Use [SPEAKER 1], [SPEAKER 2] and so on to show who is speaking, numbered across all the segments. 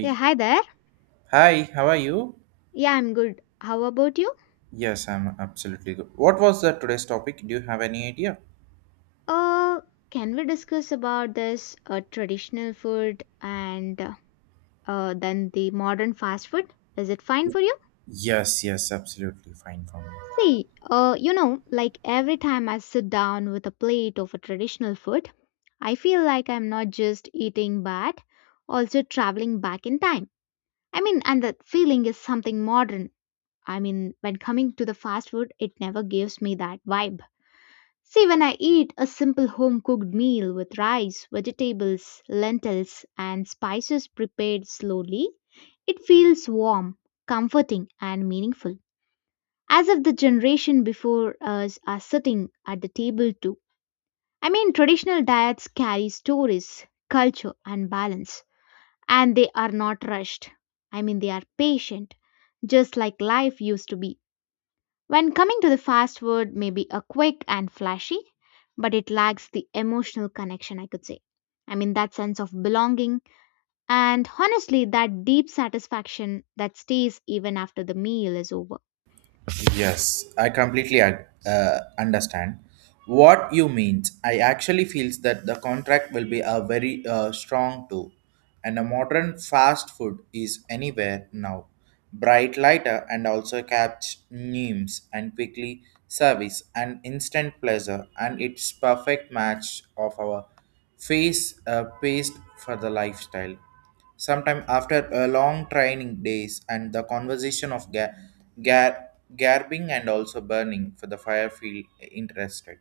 [SPEAKER 1] Yeah, hi there.
[SPEAKER 2] Hi, how are you?
[SPEAKER 1] Yeah, I'm good. How about you?
[SPEAKER 2] Yes, I'm absolutely good. What was the today's topic? Do you have any idea?
[SPEAKER 1] Uh, can we discuss about this traditional food and then the modern fast food? Is it fine for you?
[SPEAKER 2] Yes, yes, absolutely fine for me.
[SPEAKER 1] See, like every time I sit down with a plate of a traditional food, I feel like I'm not just eating but also traveling back in time. I mean, and that feeling is something modern. I mean, when coming to the fast food, it never gives me that vibe. See, when I eat a simple home cooked meal with rice, vegetables, lentils, and spices prepared slowly, it feels warm, comforting, and meaningful. As if the generation before us are sitting at the table too. I mean, traditional diets carry stories, culture, and balance, and they are not rushed. I mean, they are patient, just like life used to be. When coming to the fast food, may be a quick and flashy, but it lacks the emotional connection, I could say. I mean, that sense of belonging and honestly, that deep satisfaction that stays even after the meal is over.
[SPEAKER 2] Yes, I completely understand what you means. I actually feels that the contract will be a very strong too, and a modern fast food is anywhere now. Bright lighter and also catch names and quickly service and instant pleasure and its perfect match of our face paced for the lifestyle sometime after a long training days and the conversation of ga- garbing and also burning for the fire field interested,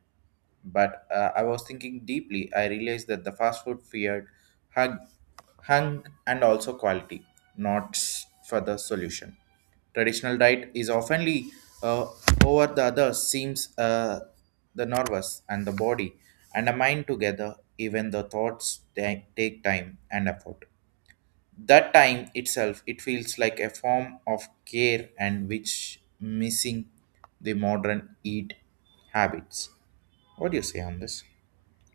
[SPEAKER 2] but I was thinking deeply. I realized that the fast food feared hung, hung and also quality not for the solution. Traditional diet is oftenly uh, over the other seems the nervous and the body and the mind together, even the thoughts take time and effort. That time itself, it feels like a form of care and which missing the modern eat habits. What do you say on this?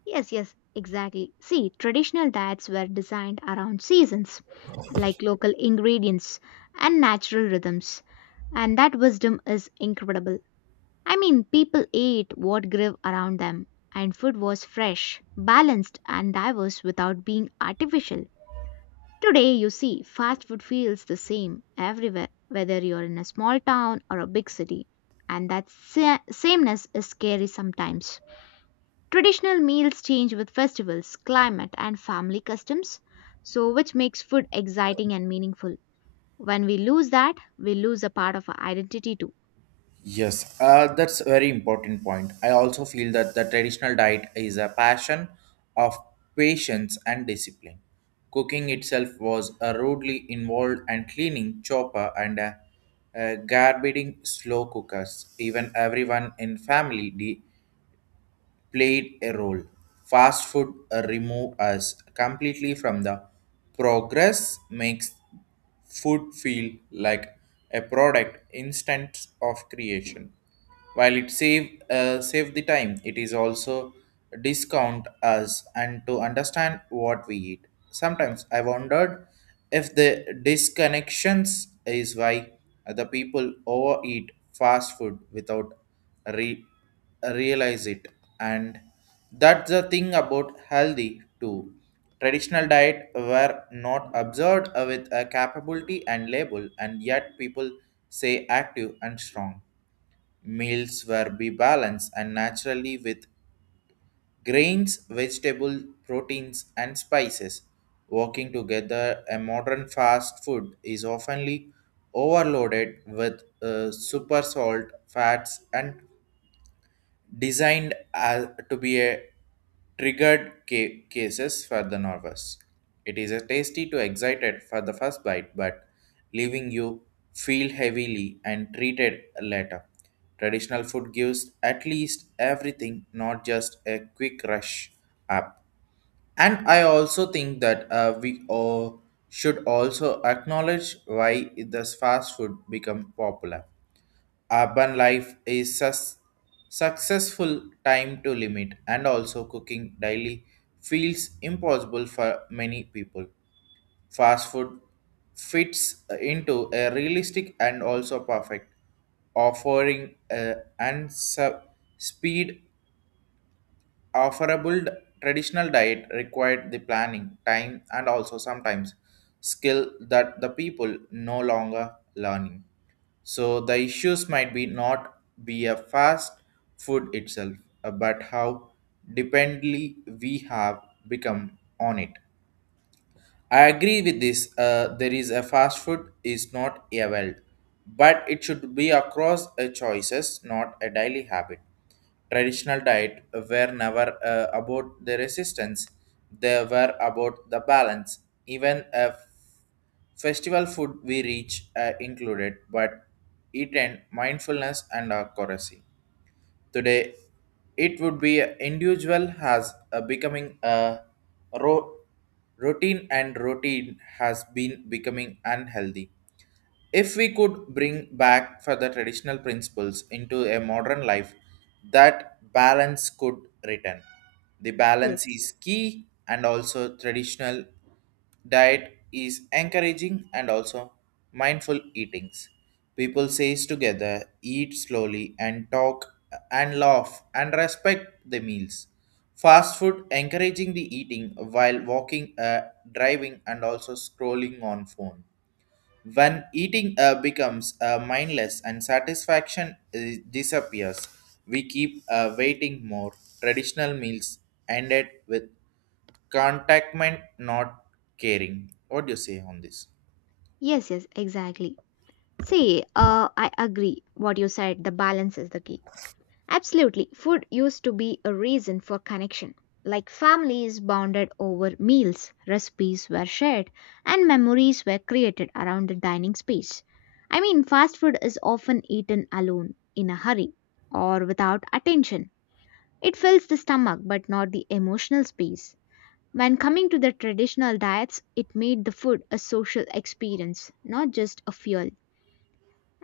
[SPEAKER 1] Yes, yes, exactly. See, traditional diets were designed around seasons, like local ingredients and natural rhythms, and that wisdom is incredible. I mean, people ate what grew around them, and food was fresh, balanced, and diverse without being artificial. Today, you see, fast food feels the same everywhere, whether you're in a small town or a big city. And that sameness is scary sometimes. Traditional meals change with festivals, climate, and family customs, so which makes food exciting and meaningful. When we lose that, we lose a part of our identity too.
[SPEAKER 2] Yes, that's a very important point. I also feel that the traditional diet is a passion of patience and discipline. Cooking itself was a rudely involved and cleaning chopper and a garbaging slow cookers. Even everyone in family played a role. Fast food remove us completely from the progress makes food feel like a product instant of creation. While it save the time, it is also discount us and to understand what we eat. Sometimes I wondered if the disconnections is why the people overeat fast food without re realize it. And that's the thing about healthy too. Traditional diet were not observed with a capability and label, and yet people say active and strong. Meals were be balanced and naturally with grains, vegetable, proteins, and spices working together. A modern fast food is oftenly overloaded with super salt fats and designed as, to be a triggered cases for the nervous. It is a tasty to excited for the first bite, but leaving you feel heavily and treated later. Traditional food gives at least everything, not just a quick rush up. And I also think that we all should also acknowledge why this fast food become popular. Urban life is successful time to limit and also cooking daily feels impossible for many people. Fast food fits into a realistic and also perfect offering and speed offerable. Traditional diet required the planning, time, and also sometimes skill that the people no longer learning. So the issues might be not be a fast food itself, but how dependently we have become on it. I agree with this. There is a fast food is not a wealth, but it should be across a choices, not a daily habit. Traditional diet were never about the resistance; they were about the balance. Even a festival food we reach included, but it and mindfulness and accuracy. Today, it would be an individual has becoming a ro- routine, and routine has been becoming unhealthy. If we could bring back further traditional principles into a modern life, that balance could return. The
[SPEAKER 1] Yes.
[SPEAKER 2] balance is key, and also traditional diet is encouraging and also mindful eatings. People says together, eat slowly and talk and laugh and respect the meals. Fast food encouraging the eating while walking, driving, and also scrolling on phone when eating becomes mindless and satisfaction disappears, we keep waiting more. Traditional meals ended with contentment, not caring. What do you say on this?
[SPEAKER 1] Yes, yes, exactly. See, I agree what you said, the balance is the key. Absolutely, food used to be a reason for connection. Like families bonded over meals, recipes were shared, and memories were created around the dining space. I mean, fast food is often eaten alone, in a hurry, or without attention. It fills the stomach but not the emotional space. When coming to the traditional diets, it made the food a social experience, not just a fuel.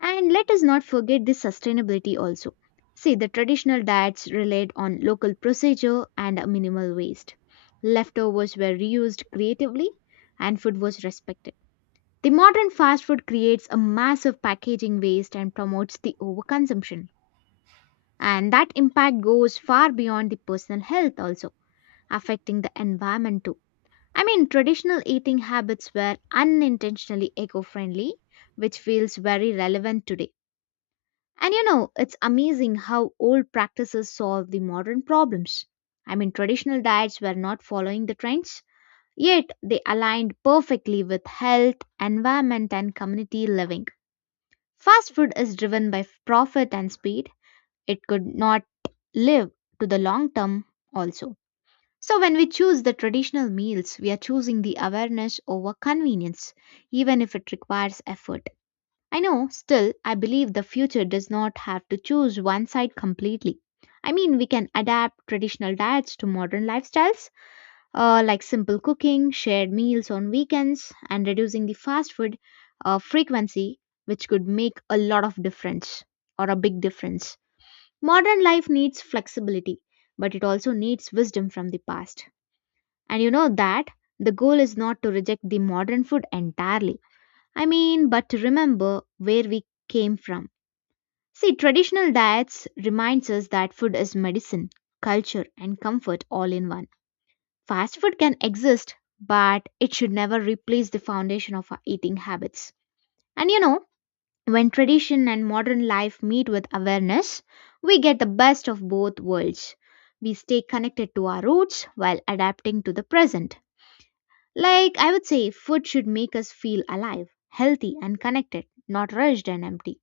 [SPEAKER 1] And let us not forget the sustainability also. See, the traditional diets relied on local procedure and a minimal waste. Leftovers were reused creatively and food was respected. The modern fast food creates a massive packaging waste and promotes the overconsumption. And that impact goes far beyond the personal health also, affecting the environment too. I mean, traditional eating habits were unintentionally eco friendly, which feels very relevant today. And you know, it's amazing how old practices solve the modern problems. I mean, traditional diets were not following the trends, yet they aligned perfectly with health, environment, and community living. Fast food is driven by profit and speed, it could not live to the long term also. So, when we choose the traditional meals, we are choosing the awareness over convenience, even if it requires effort. I know, still, I believe the future does not have to choose one side completely. I mean, we can adapt traditional diets to modern lifestyles, like simple cooking, shared meals on weekends, and reducing the fast food frequency, which could make a lot of difference or a big difference. Modern life needs flexibility, but it also needs wisdom from the past. And you know that the goal is not to reject the modern food entirely. I mean, but to remember where we came from. See, traditional diets reminds us that food is medicine, culture, and comfort all in one. Fast food can exist, but it should never replace the foundation of our eating habits. And you know, when tradition and modern life meet with awareness, we get the best of both worlds. We stay connected to our roots while adapting to the present. Like I would say, food should make us feel alive, healthy, and connected, not rushed and empty.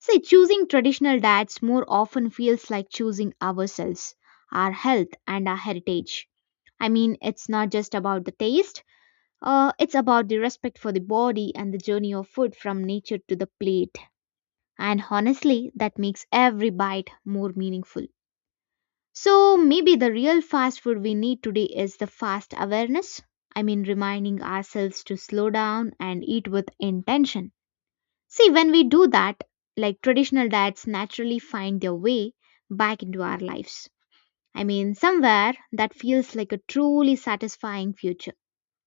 [SPEAKER 1] See, choosing traditional diets more often feels like choosing ourselves, our health, and our heritage. I mean, it's not just about the taste, it's about the respect for the body and the journey of food from nature to the plate. And honestly, that makes every bite more meaningful. So maybe the real fast food we need today is the fast awareness. I mean, reminding ourselves to slow down and eat with intention. See, when we do that, like traditional diets naturally find their way back into our lives. I mean, somewhere that feels like a truly satisfying future.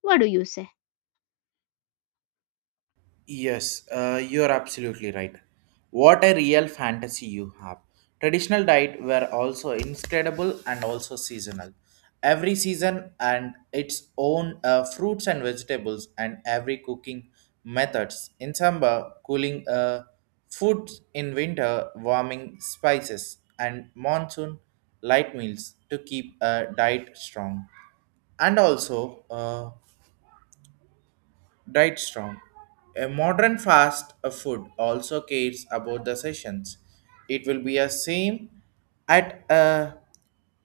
[SPEAKER 1] What do you say?
[SPEAKER 2] Yes, you're absolutely right. What a real fantasy you have. Traditional diet were also incredible and also seasonal. Every season and its own fruits and vegetables and every cooking methods. In summer, cooling foods in winter, warming spices and monsoon light meals to keep a diet strong and also diet strong. A modern fast food also cares about the sessions. It will be a same at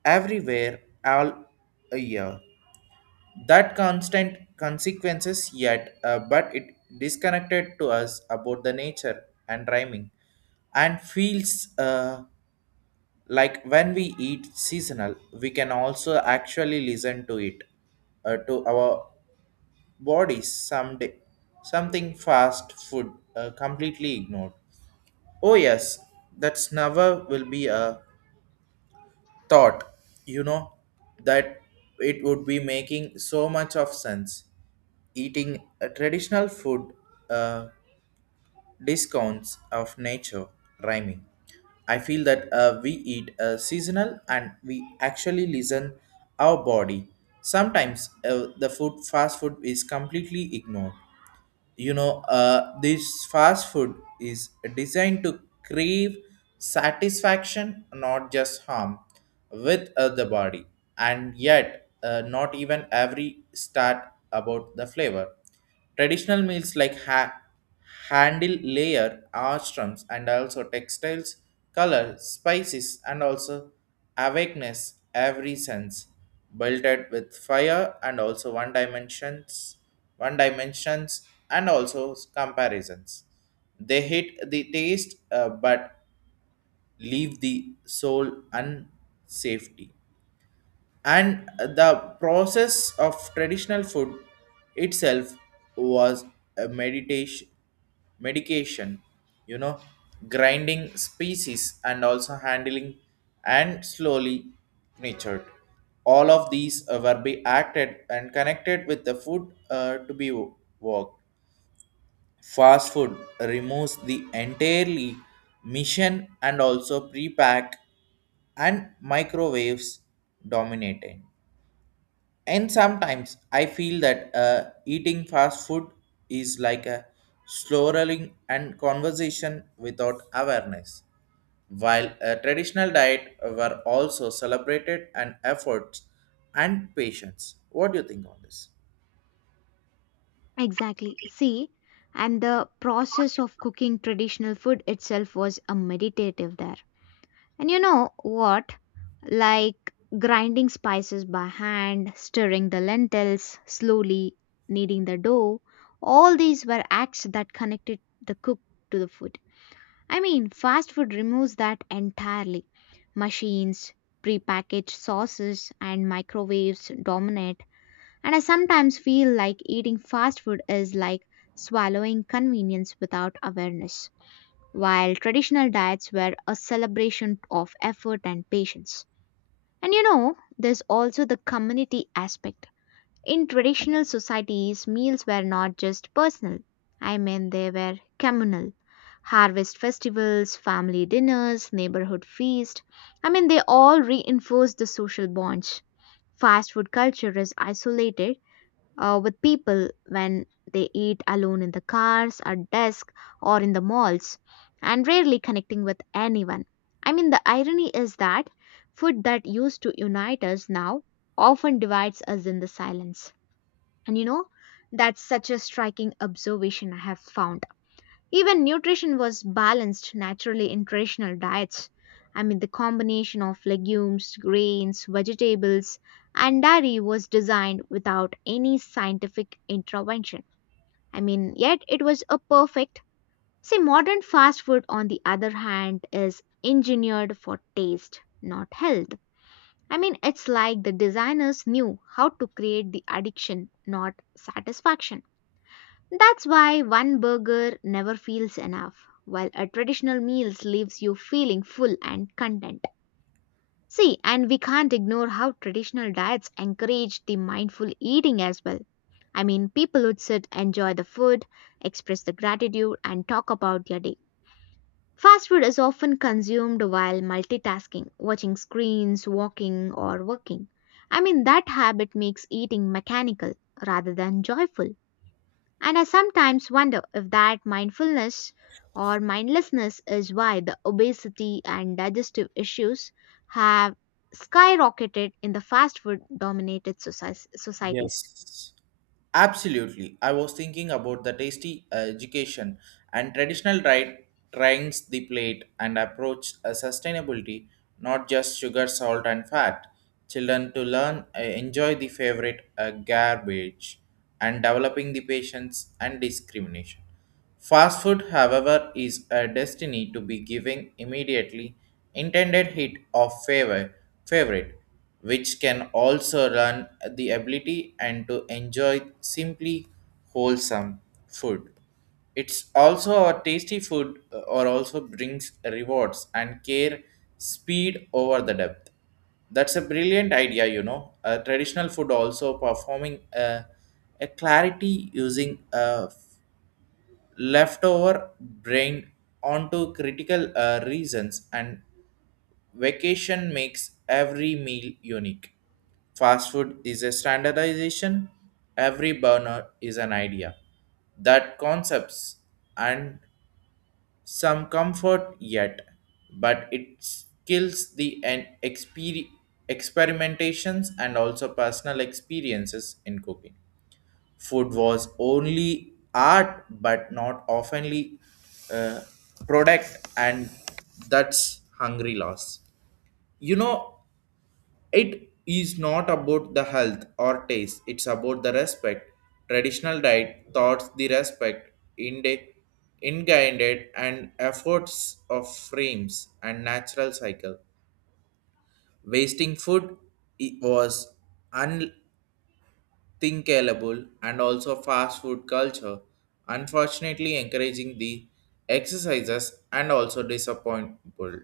[SPEAKER 2] everywhere all a year. That constant consequences yet, but it disconnected to us about the nature and rhyming, and feels like when we eat seasonal, we can also actually listen to it, to our bodies someday. Something fast food completely ignored. Oh yes, that's never will be a thought, you know, that it would be making so much of sense. Eating a traditional food uh, discounts of nature rhyming. I feel that we eat seasonal and we actually listen our body. Sometimes the food fast food is completely ignored. You know this fast food is designed to crave satisfaction, not just harm with the body. And yet not even every start about the flavor. Traditional meals like handle layer armstrums and also textiles, color spices and also awakeness, every sense belted with fire and also one dimensions and also comparisons, they hit the taste but leave the soul unsafety. And the process of traditional food itself was a meditation medication you know grinding species and also handling and slowly nurtured, all of these were be acted and connected with the food to be worked. Fast food removes the entirely mission and also pre-pack and microwaves dominating, and sometimes I feel that eating fast food is like a slurring and conversation without awareness. While a traditional diet were also celebrated and efforts and patience. What do you think on this?
[SPEAKER 1] Exactly. See, and the process of cooking traditional food itself was a meditative there. And you know what? Like grinding spices by hand, stirring the lentils slowly, kneading the dough, all these were acts that connected the cook to the food. I mean, fast food removes that entirely. Machines, prepackaged sauces, and microwaves dominate, and I sometimes feel like eating fast food is like swallowing convenience without awareness, while traditional diets were a celebration of effort and patience. And you know, there's also the community aspect. In traditional societies, meals were not just personal. I mean, they were communal. Harvest festivals, family dinners, neighborhood feasts. I mean, they all reinforced the social bonds. Fast food culture is isolated with people when they eat alone in the cars, at desk, or in the malls, and rarely connecting with anyone. I mean, the irony is that food that used to unite us now often divides us in the silence. And you know, that's such a striking observation I have found. Even nutrition was balanced naturally in traditional diets. I mean, the combination of legumes, grains, vegetables, and dairy was designed without any scientific intervention. I mean, yet it was a perfect. See, modern fast food, on the other hand, is engineered for taste, not health. I mean, it's like the designers knew how to create the addiction, not satisfaction. That's why one burger never feels enough, while a traditional meal leaves you feeling full and content. See, and we can't ignore how traditional diets encourage the mindful eating as well. I mean, people would sit, enjoy the food, express the gratitude, and talk about their day. Fast food is often consumed while multitasking, watching screens, walking, or working. I mean, that habit makes eating mechanical rather than joyful. And I sometimes wonder if that mindfulness or mindlessness is why the obesity and digestive issues have skyrocketed in the fast food dominated societies.
[SPEAKER 2] Yes. Absolutely. I was thinking about the tasty education and traditional right trends the plate and approach a sustainability, not just sugar, salt, and fat. Children to learn enjoy the favorite garbage and developing the patience and discrimination. Fast food, however, is a destiny to be giving immediately intended hit of favorite, which can also run the ability and to enjoy simply wholesome food. It's also a tasty food or also brings rewards and care speed over the depth. That's a brilliant idea. A traditional food also performing a clarity using a leftover brain onto critical reasons and vacation makes every meal unique. Fast food is a standardization, every burner is an idea that concepts and some comfort yet, but it kills the experimentations and also personal experiences in cooking. Food was only art, but not oftenly uh, product, and that's hungry loss. You know, it is not about the health or taste; it's about the respect. Traditional diet thoughts the respect in the ingrained and efforts of frames and natural cycle. Wasting food was un- thinkable, and also fast food culture, unfortunately encouraging the exercises and also disappointable.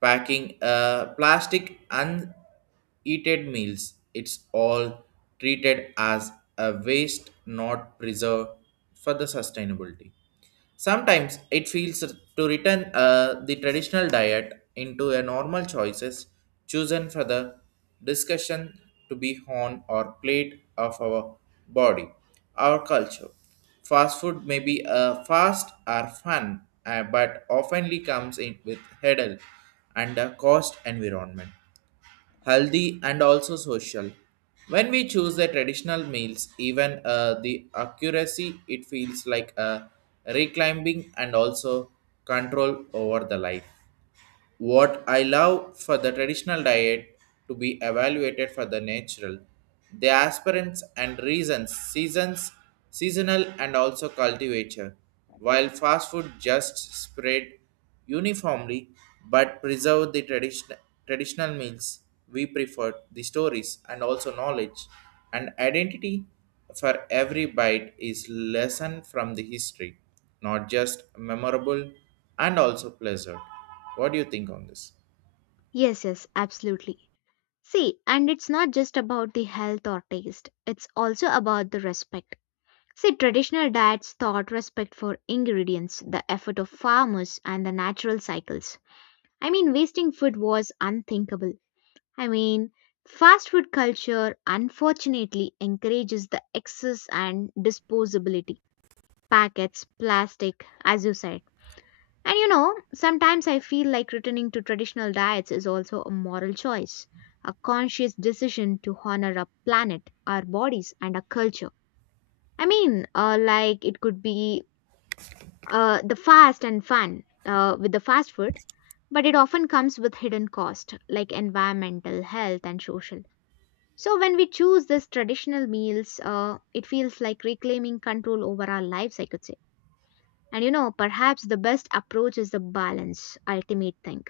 [SPEAKER 2] Packing plastic uneaten meals, it's all treated as a waste, not preserved for the sustainability. Sometimes it feels to return the traditional diet into a normal choices chosen for the discussion to be on or plate of our body, our culture. Fast food may be fast or fun, but oftenly comes in with hurdle and a cost environment healthy, and also social. When we choose the traditional meals, even the accuracy, it feels like a reclimbing and also control over the life. What I love for the traditional diet to be evaluated for the natural, the aspirants and reasons, seasons seasonal and also cultivator, while fast food just spread uniformly, but preserve the tradition. Traditional meals we prefer the stories and also knowledge and identity, for every bite is lesson from the history, not just memorable and also pleasant. What do you think on this?
[SPEAKER 1] Yes, yes, absolutely. See, and it's not just about the health or taste, it's also about the respect. See, traditional diets taught respect for ingredients, the effort of farmers, and the natural cycles. I mean, wasting food was unthinkable. I mean, fast food culture unfortunately encourages the excess and disposability. Packets, plastic, as you said. And you know, sometimes I feel like returning to traditional diets is also a moral choice, a conscious decision to honor our planet, our bodies, and our culture. I mean, like it could be the fast and fun with the fast food, but it often comes with hidden cost, like environmental, health, and social. So when we choose these traditional meals, it feels like reclaiming control over our lives, I could say. And you know, perhaps the best approach is the balance, ultimate thing.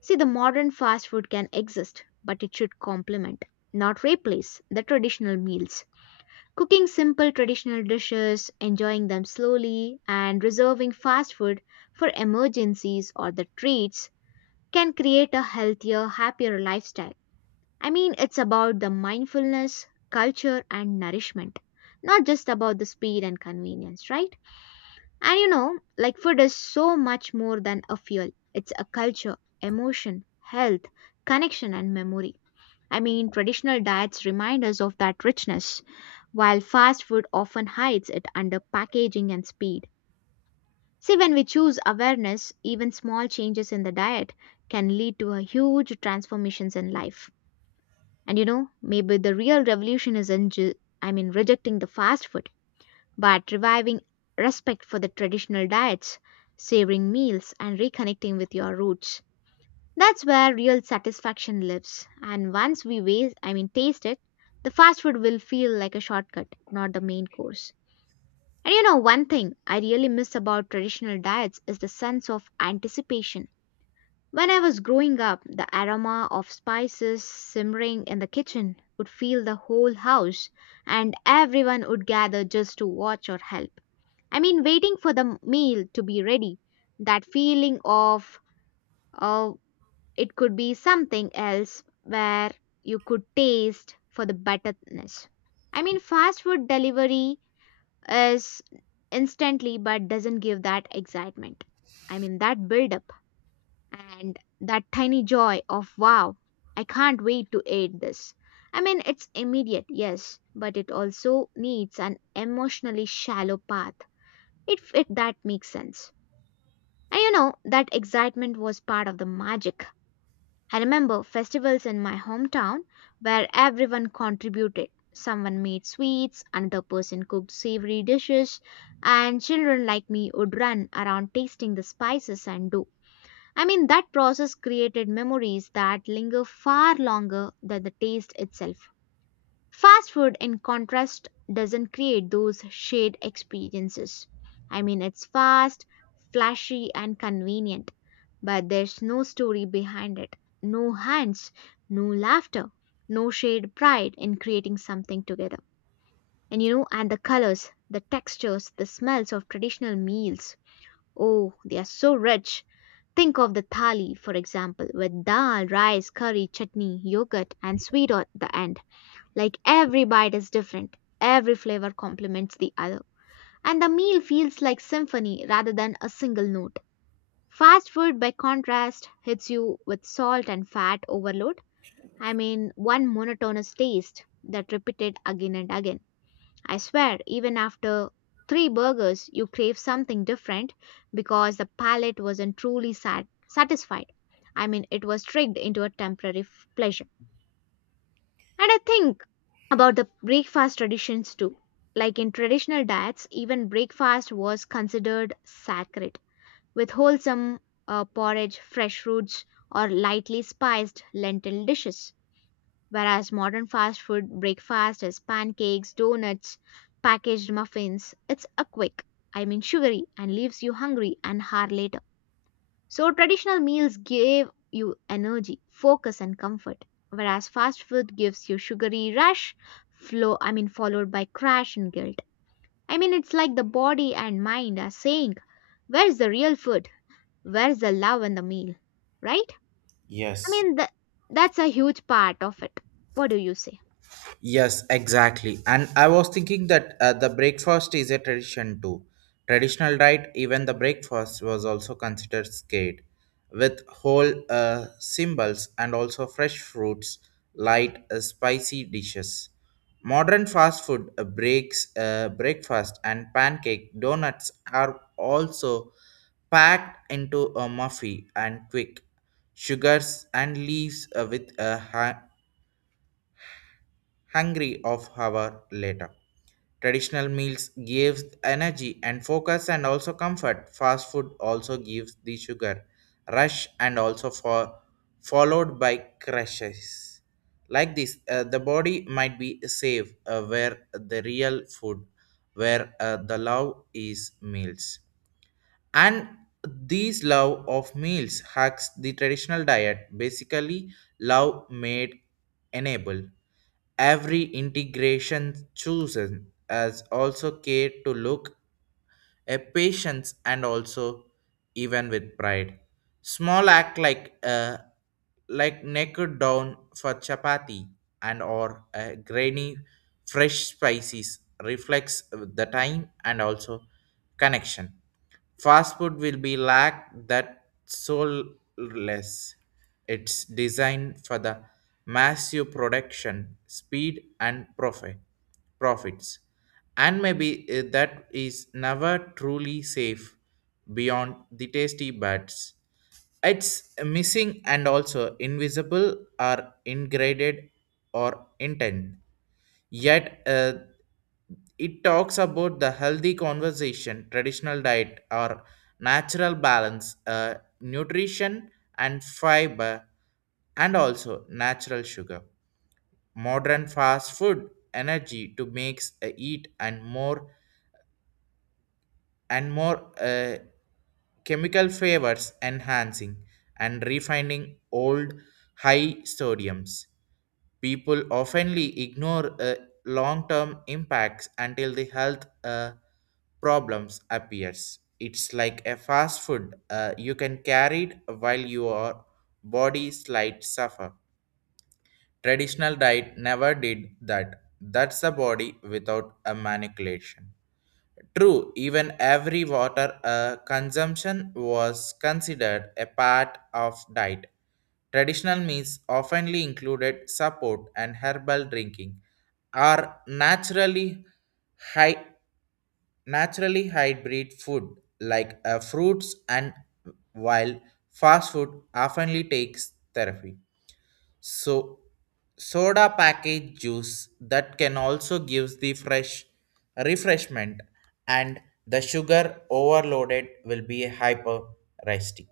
[SPEAKER 1] See, the modern fast food can exist, but it should complement, not replace, the traditional meals. Cooking simple traditional dishes, enjoying them slowly, and reserving fast food for emergencies or the treats can create a healthier, happier lifestyle. I mean, it's about the mindfulness, culture, and nourishment, not just about the speed and convenience, right? And you know, like food is so much more than a fuel, it's a culture, emotion, health, connection, and memory. I mean, traditional diets remind us of that richness, while fast food often hides it under packaging and speed. See, when we choose awareness, even small changes in the diet can lead to a huge transformations in life. And you know, maybe the real revolution isn't I mean rejecting the fast food, but reviving respect for the traditional diets, savoring meals and reconnecting with your roots. That's where real satisfaction lives. And once we waste, I mean taste it, the fast food will feel like a shortcut, not the main course. And you know, one thing I really miss about traditional diets is the sense of anticipation. When I was growing up, the aroma of spices simmering in the kitchen would fill the whole house, and everyone would gather just to watch or help. I mean, waiting for the meal to be ready, that feeling of, oh, it could be something else where you could taste for the betterness. I mean, fast food delivery is instantly but doesn't give that excitement. I mean, that build up and that tiny joy of wow, I can't wait to eat this. I mean, it's immediate, yes, but it also needs an emotionally shallow path, if it that makes sense. And you know, that excitement was part of the magic. I remember festivals in my hometown where everyone contributed. Someone made sweets, another person cooked savory dishes, and children like me would run around tasting the spices and dough. I mean, that process created memories that linger far longer than the taste itself. Fast food, in contrast, doesn't create those shared experiences. I mean, it's fast, flashy, and convenient, but there's no story behind it, no hands, no laughter, no shared pride in creating something together. And you know, and the colors, the textures, the smells of traditional meals. Oh, they are so rich. Think of the thali, for example, with dal, rice, curry, chutney, yogurt, and sweet at the end. Like every bite is different, every flavor complements the other, and the meal feels like symphony rather than a single note. Fast food, by contrast, hits you with salt and fat overload. I mean, one monotonous taste that repeated again and again. I swear, even after three burgers, you crave something different because the palate wasn't truly satisfied. I mean, it was tricked into a temporary pleasure. And I think about the breakfast traditions too. Like in traditional diets, even breakfast was considered sacred, with wholesome porridge, fresh fruits, or lightly spiced lentil dishes. Whereas modern fast food breakfast is pancakes, donuts, packaged muffins. It's a quick, I mean sugary, and leaves you hungry an hour later. So traditional meals give you energy, focus, and comfort. Whereas fast food gives you sugary rush, flow, I mean followed by crash and guilt. I mean, it's like the body and mind are saying, where's the real food? Where's the love in the meal? Right? I
[SPEAKER 2] Yes,
[SPEAKER 1] mean that's a huge part of it. What do you say?
[SPEAKER 2] yes, exactly. And I was thinking that the breakfast is a tradition too. Traditional diet, even the breakfast was also considered scared, with whole symbols and also fresh fruits, light, spicy dishes. Modern fast food breaks breakfast and pancake donuts are also packed into a muffin and quick sugars and leaves with a hungry of hour later. Traditional meals gives energy and focus and also comfort. Fast food also gives the sugar rush and also for followed by crashes. Like this, the body might be safe where the real food, where the love is meals. And these love of meals hacks the traditional diet. Basically, love made enable every integration chosen as also care to look a patience and also even with pride. Small act like like naked down for chapati and or a grainy fresh spices reflects the time and also connection. Fast food will be lack that soulless. It's designed for the massive production, speed, and profits. And maybe that is never truly safe beyond the tasty buds. It's missing and also invisible or ingraded or intent. Yet it talks about the healthy conversation, traditional diet or natural balance, nutrition and fiber, and also natural sugar. Modern fast food energy to makes eat and more chemical flavors enhancing and refining old high sodiums. People oftenly ignore long-term impacts until the health problems appears. It's like a fast food. You can carry it while your body slight suffer. Traditional diet never did that. That's the body without a manipulation. True, even every water consumption was considered a part of diet. Traditional meals oftenly included support and herbal drinking are naturally high, naturally hybrid food like fruits and wild. Fast food oftenly takes therapy, so soda package juice that can also gives the fresh refreshment, and the sugar overloaded will be hyperestic.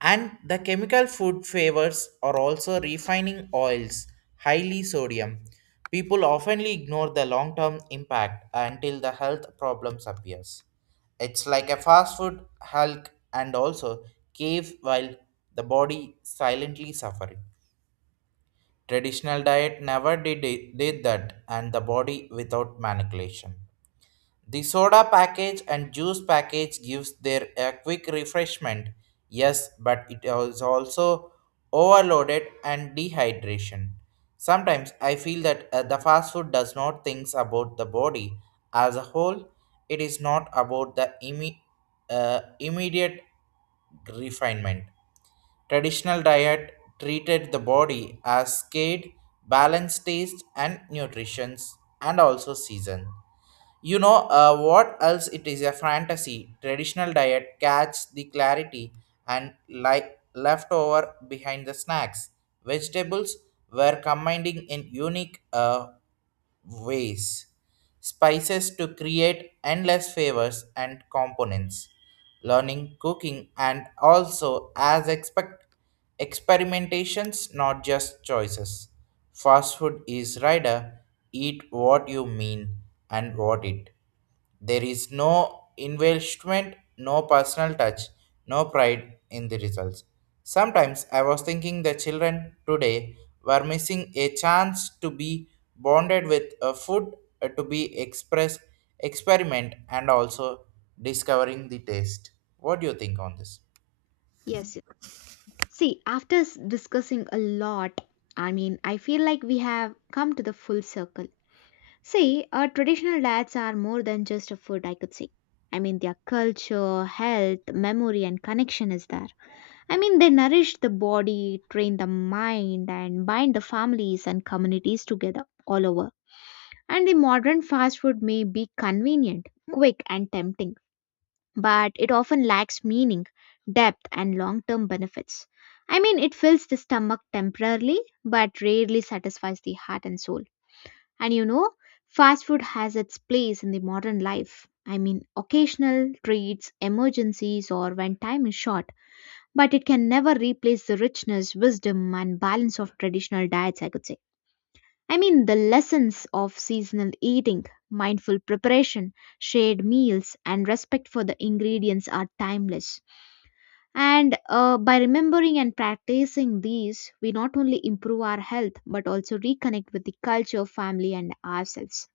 [SPEAKER 2] And the chemical food flavors are also refining oils, highly sodium. People oftenly ignore the long-term impact until the health problems appears. It's like a fast food hulk and also cave while the body silently suffering. Traditional diet never did that and the body without manipulation. The soda package and juice package gives their a quick refreshment, yes, but it is also overloaded and dehydration. Sometimes I feel that the fast food does not think about the body as a whole. It is not about the immediate refinement. Traditional diet treated the body as scale, balanced taste and nutrition, and also season. You know what else it is a fantasy. Traditional diet catch the clarity and leftover behind the snacks. Vegetables were combining in unique ways, spices to create endless flavors and components, learning cooking and also as expect experimentations not just choices. Fast food is rider eat what you mean and what it, there is no investment, no personal touch, no pride in the results. Sometimes I was thinking the children today were missing a chance to be bonded with a food, to be express, experiment, and also discovering the taste. What do you think on this?
[SPEAKER 1] Yes. See, after discussing a lot, I mean, I feel like we have come to the full circle. See, our traditional diets are more than just a food, I could say. I mean, their culture, health, memory, and connection is there. I mean, they nourish the body, train the mind, and bind the families and communities together all over. And the modern fast food may be convenient, quick, and tempting, but it often lacks meaning, depth, and long term benefits. I mean, it fills the stomach temporarily, but rarely satisfies the heart and soul. And you know, fast food has its place in the modern life. I mean, occasional treats, emergencies, or when time is short, but it can never replace the richness, wisdom, and balance of traditional diets, I could say. I mean, the lessons of seasonal eating, mindful preparation, shared meals, and respect for the ingredients are timeless. And by remembering and practicing these, we not only improve our health but also reconnect with the culture, family, and ourselves.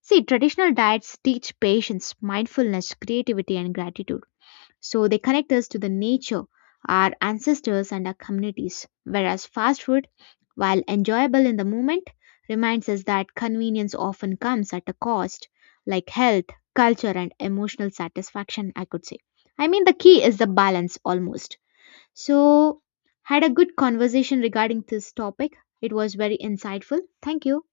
[SPEAKER 1] See, traditional diets teach patience, mindfulness, creativity, and gratitude. So they connect us to the nature, our ancestors, and our communities. Whereas fast food, while enjoyable in the moment, reminds us that convenience often comes at a cost, like health, culture, and emotional satisfaction, I could say. I mean, the key is the balance almost so, had a good conversation regarding this topic. It was very insightful. Thank you.